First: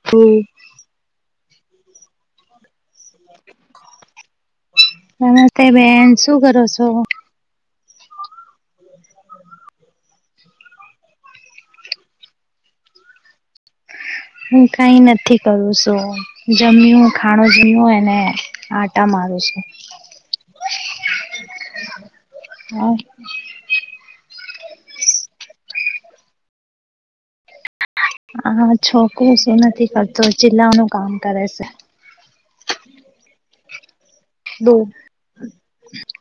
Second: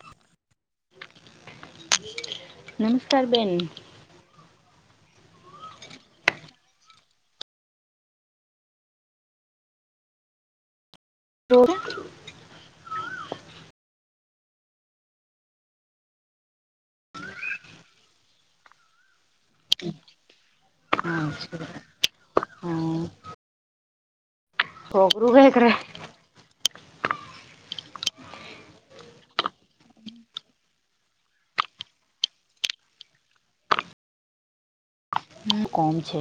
[unintelligible] નમસ્કાર બેન નમસ્તે બેન શું કરો છો? રોડા હું કાઈ નથી કરું છું. જમ્યું ખાણું જમ્યું એને આટા માર છું. હા હ છોકરું કઈ કરે? હા છોકરુ શું નથી કરતુ ચિલ્લાનું કામ કરે છે. બો ના કોમ છે.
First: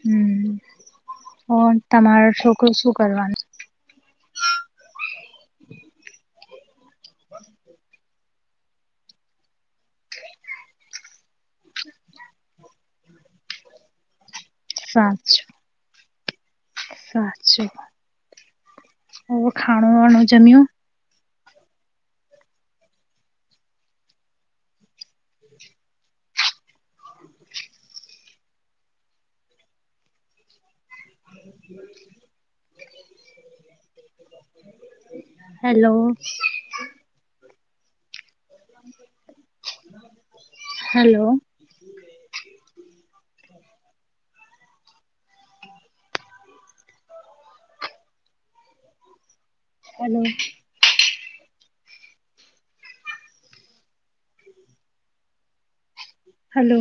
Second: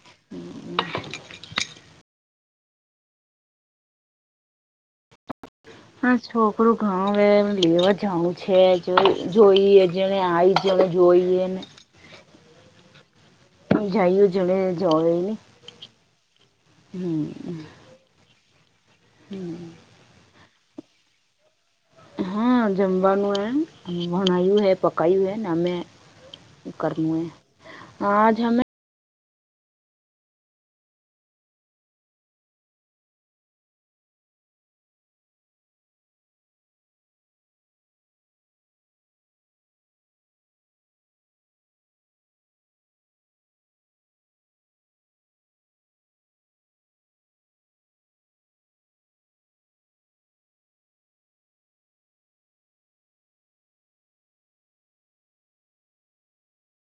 હમ તમારો છોકરું શું કરવાનું હા છોકરું ઘણ એ લેવા જાઉ છે જો જોઈએ જેણે આવી જણે જોઈએ ને આ જાયું જમે જઓ એને સાચું હમ ઓ ખાણું વાણું જમિયું હા જમવાનું હ ભણાયું હૈ પકાયું હૈને અમે કરનું એ આજ હમે [inaudible] હેલો હેલો હલો હલો